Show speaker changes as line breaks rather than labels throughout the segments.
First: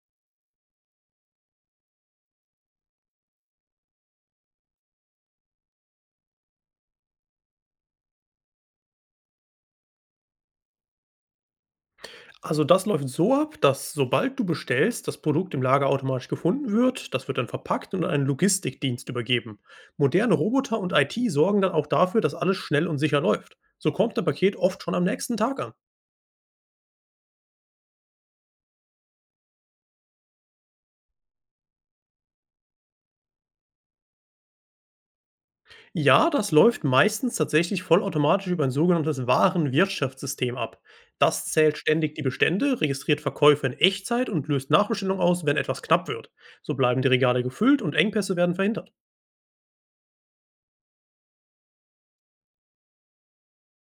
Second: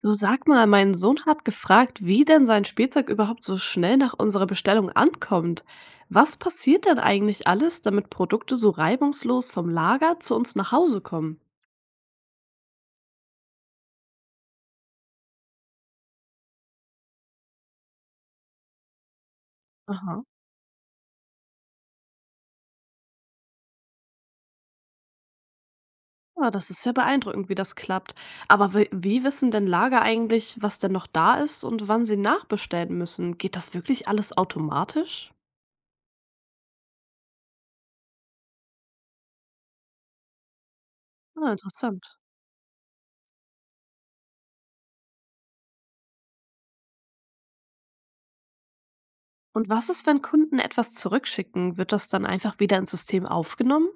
Du, sag mal, mein Sohn hat gefragt, wie denn sein Spielzeug überhaupt so schnell nach unserer Bestellung ankommt. Was passiert denn eigentlich alles, damit Produkte so reibungslos vom Lager zu uns nach Hause kommen?
Also das läuft so ab, dass sobald du bestellst, das Produkt im Lager automatisch gefunden wird, das wird dann verpackt und an einen Logistikdienst übergeben.
Aha.
Moderne Roboter und IT sorgen dann auch dafür, dass alles schnell und sicher läuft. So kommt dein Paket oft schon am nächsten Tag an.
Ja, das ist ja beeindruckend, wie das klappt. Aber wie wissen denn Lager eigentlich, was denn noch da ist und wann sie nachbestellen müssen? Geht das wirklich alles automatisch?
Ja, das läuft meistens tatsächlich vollautomatisch über ein sogenanntes Warenwirtschaftssystem ab. Das
Ah,
zählt
interessant.
ständig die Bestände, registriert Verkäufe in Echtzeit und löst Nachbestellungen aus, wenn etwas knapp wird. So bleiben die Regale gefüllt und Engpässe werden verhindert.
Und was ist, wenn Kunden etwas zurückschicken? Wird das dann einfach wieder ins System aufgenommen?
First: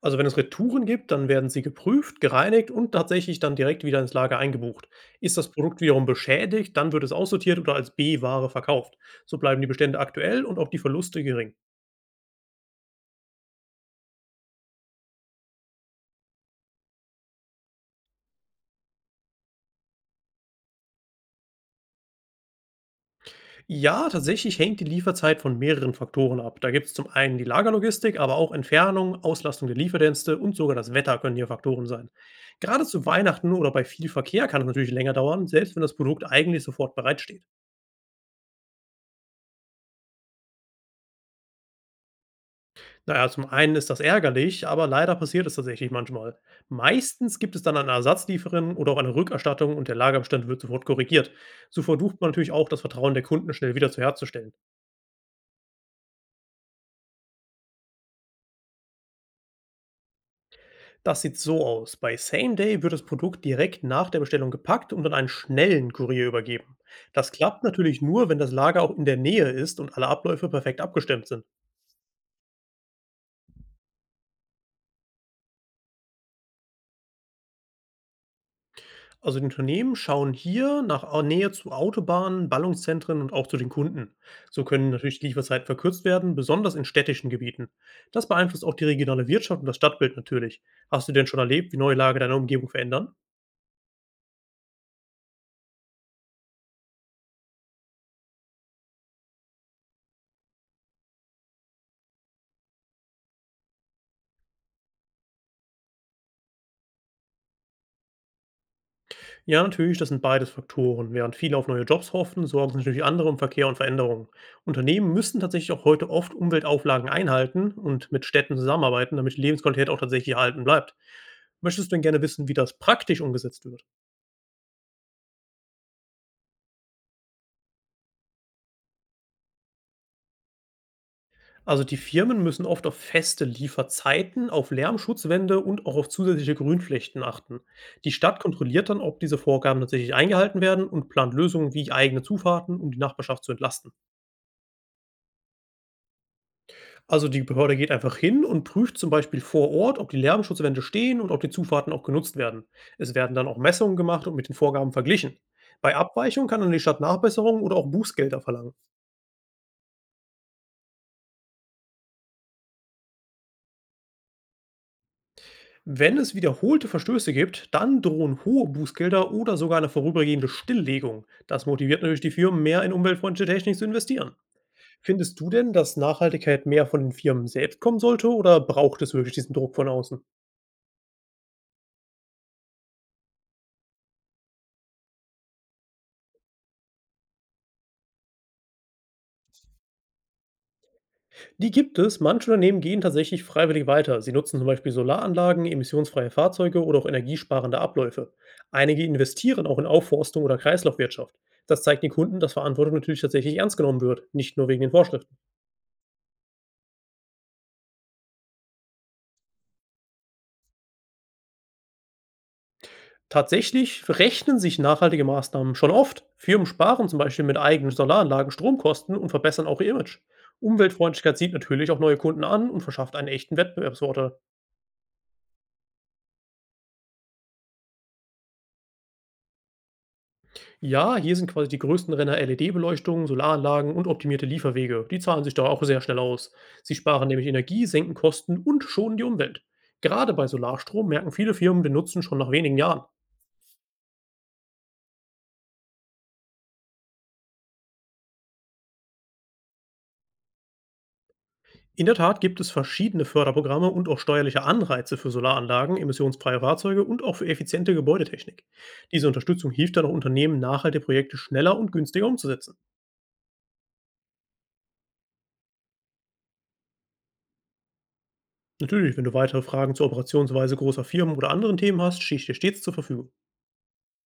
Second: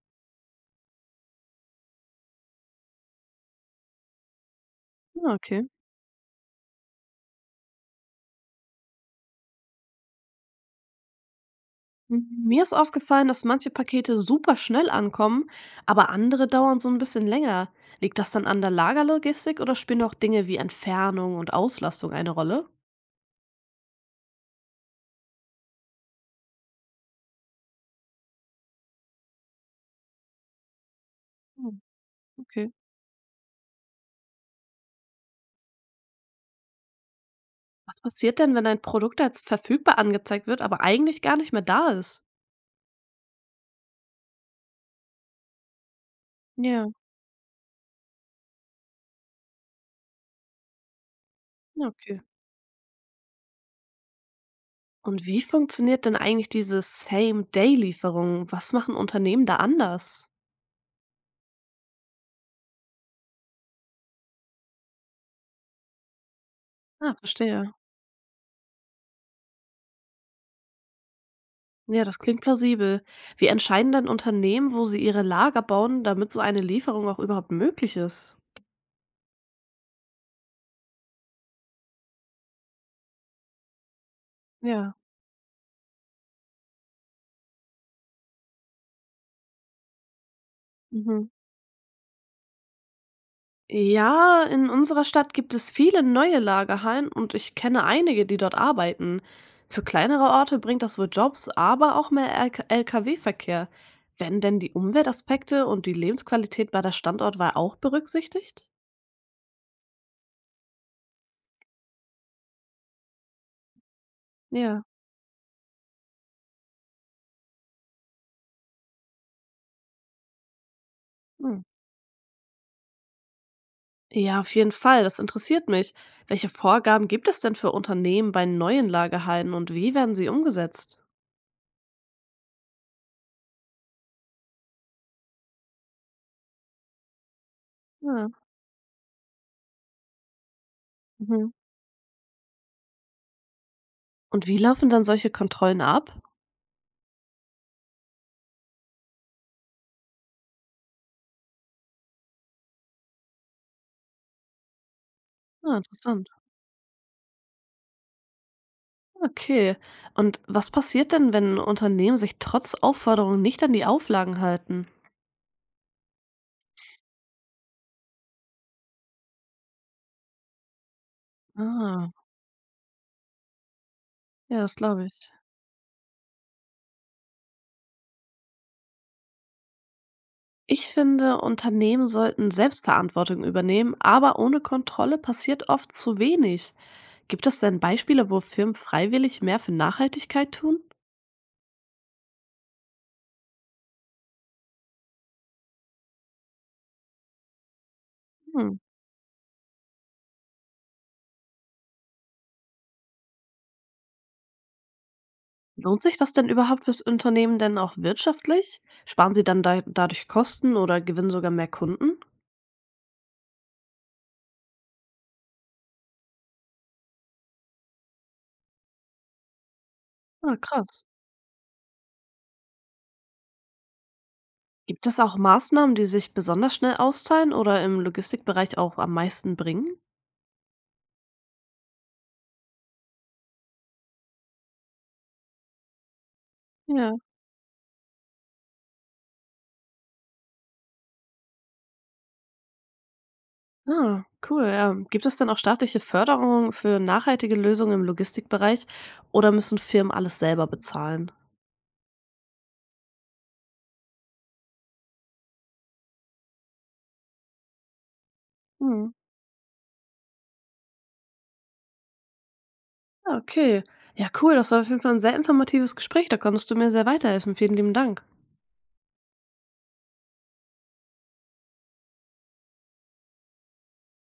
Also, wenn es Retouren gibt, dann werden sie geprüft, gereinigt und tatsächlich dann direkt wieder ins Lager eingebucht.
Ah,
Ist das
okay.
Produkt wiederum beschädigt, dann wird es aussortiert oder als B-Ware verkauft. So bleiben die Bestände aktuell und auch die Verluste gering.
Hm, mir ist aufgefallen, dass manche Pakete super schnell ankommen, aber andere dauern so ein bisschen länger. Liegt das dann an der Lagerlogistik oder spielen auch Dinge wie Entfernung und Auslastung eine Rolle?
Ja, tatsächlich hängt die Lieferzeit von mehreren Faktoren ab. Da gibt es zum einen die Lagerlogistik, aber auch Entfernung, Auslastung der Lieferdienste und sogar das Wetter können hier
Hm,
Faktoren sein.
okay.
Gerade zu Weihnachten oder bei viel Verkehr kann es natürlich länger dauern, selbst wenn das Produkt eigentlich sofort bereitsteht.
Was passiert denn, wenn ein Produkt als verfügbar angezeigt wird, aber eigentlich gar nicht mehr da ist?
Na ja, zum einen ist das ärgerlich, aber leider passiert es tatsächlich manchmal.
Ja,
Meistens gibt es dann einen Ersatzlieferanten oder auch eine Rückerstattung und der Lagerbestand wird sofort korrigiert. So
ja, okay.
versucht man natürlich auch, das Vertrauen der Kunden schnell wieder zu herzustellen.
Und wie funktioniert denn eigentlich diese Same-Day-Lieferung? Was machen Unternehmen da anders?
Das sieht so aus. Bei Same Day wird das Produkt direkt nach der Bestellung gepackt und an einen schnellen Kurier übergeben.
Ah,
Das klappt
verstehe.
natürlich nur, wenn das Lager auch in der Nähe ist und alle Abläufe perfekt abgestimmt sind.
Ja, das klingt plausibel. Wie entscheiden denn Unternehmen, wo sie ihre Lager bauen, damit so eine Lieferung auch überhaupt möglich ist?
Also die Unternehmen schauen hier nach Nähe zu Autobahnen, Ballungszentren und auch zu den Kunden. So können
Ja.
natürlich Lieferzeiten verkürzt werden, besonders in städtischen Gebieten. Das beeinflusst auch die regionale Wirtschaft und das Stadtbild natürlich. Hast du denn
Mhm.
schon erlebt, wie neue Lage deiner Umgebung verändern?
Ja, in unserer Stadt gibt es viele neue Lagerhallen und ich kenne einige, die dort arbeiten. Für kleinere Orte bringt das wohl Jobs, aber auch mehr LK Lkw-Verkehr. Werden denn die Umweltaspekte und die Lebensqualität bei der Standortwahl auch berücksichtigt?
Ja, natürlich, das sind beides Faktoren. Während viele auf neue Jobs hoffen, sorgen sich natürlich andere um Verkehr und Veränderungen.
Ja.
Unternehmen müssen tatsächlich auch heute oft Umweltauflagen einhalten und mit Städten zusammenarbeiten, damit die Lebensqualität auch tatsächlich erhalten bleibt.
Mhm.
Möchtest du denn gerne wissen, wie das praktisch umgesetzt wird?
Ja, auf jeden Fall. Das interessiert mich. Welche Vorgaben gibt es denn für Unternehmen bei neuen Lagerhallen und wie werden sie umgesetzt?
Also die Firmen müssen oft auf feste Lieferzeiten, auf Lärmschutzwände und auch auf zusätzliche Grünflächen achten. Die
Ja,
Stadt kontrolliert dann, ob diese Vorgaben tatsächlich eingehalten werden und plant
mhm.
Lösungen wie eigene Zufahrten, um die Nachbarschaft zu entlasten.
Und wie laufen dann solche Kontrollen ab?
Also, die Behörde geht einfach hin und prüft zum Beispiel vor Ort, ob die Lärmschutzwände stehen und ob die Zufahrten auch genutzt werden. Es werden dann auch Messungen gemacht und mit den Vorgaben verglichen.
Ah,
Bei
interessant.
Abweichung kann dann die Stadt Nachbesserungen oder auch Bußgelder verlangen.
Okay. Und was passiert denn, wenn Unternehmen sich trotz Aufforderung nicht an die Auflagen halten?
Wenn es wiederholte Verstöße gibt, dann drohen hohe Bußgelder oder sogar eine vorübergehende Stilllegung. Das motiviert
Ah,
natürlich die Firmen, mehr in umweltfreundliche Technik zu investieren.
ja, das glaube ich.
Findest du denn, dass Nachhaltigkeit mehr von den Firmen selbst kommen sollte oder braucht es wirklich diesen Druck von außen?
Ich finde, Unternehmen sollten Selbstverantwortung übernehmen, aber ohne Kontrolle passiert oft zu wenig. Gibt es denn Beispiele, wo Firmen freiwillig mehr für Nachhaltigkeit tun?
Die gibt es. Manche Unternehmen gehen tatsächlich freiwillig weiter. Sie nutzen zum Beispiel Solaranlagen, emissionsfreie Fahrzeuge oder auch energiesparende Abläufe.
Hm.
Einige investieren auch in Aufforstung oder Kreislaufwirtschaft. Das zeigt den Kunden, dass Verantwortung natürlich tatsächlich ernst genommen wird, nicht nur wegen den Vorschriften.
Lohnt sich das denn überhaupt fürs Unternehmen denn auch wirtschaftlich? Sparen Sie dann da dadurch Kosten oder gewinnen sogar mehr Kunden?
Tatsächlich rechnen sich nachhaltige Maßnahmen schon oft. Firmen sparen zum Beispiel mit eigenen Solaranlagen Stromkosten und verbessern auch ihr Image.
Ah, krass.
Umweltfreundlichkeit zieht natürlich auch neue Kunden an und verschafft einen echten Wettbewerbsvorteil.
Gibt es auch Maßnahmen, die sich besonders schnell auszahlen oder im Logistikbereich auch am meisten bringen?
Ja, hier sind quasi die größten Renner LED-Beleuchtung, Solaranlagen und optimierte Lieferwege. Die zahlen sich da auch sehr schnell aus. Sie
Ja.
sparen nämlich Energie, senken Kosten und schonen die Umwelt. Gerade bei Solarstrom merken viele Firmen den Nutzen schon nach wenigen Jahren.
Ah, cool. Ja. Gibt es denn auch staatliche Förderungen für nachhaltige Lösungen im Logistikbereich oder müssen Firmen alles selber bezahlen?
In der Tat gibt es verschiedene Förderprogramme und auch steuerliche Anreize für Solaranlagen, emissionsfreie Fahrzeuge und auch für effiziente Gebäudetechnik.
Hm.
Diese Unterstützung hilft dann auch Unternehmen, nachhaltige Projekte schneller und günstiger umzusetzen.
Ja, okay. Ja, cool. Das war auf jeden Fall ein sehr informatives Gespräch. Da konntest du mir sehr weiterhelfen. Vielen lieben Dank.
Natürlich, wenn du weitere Fragen zur Operationsweise großer Firmen oder anderen Themen hast, stehe ich dir stets zur Verfügung.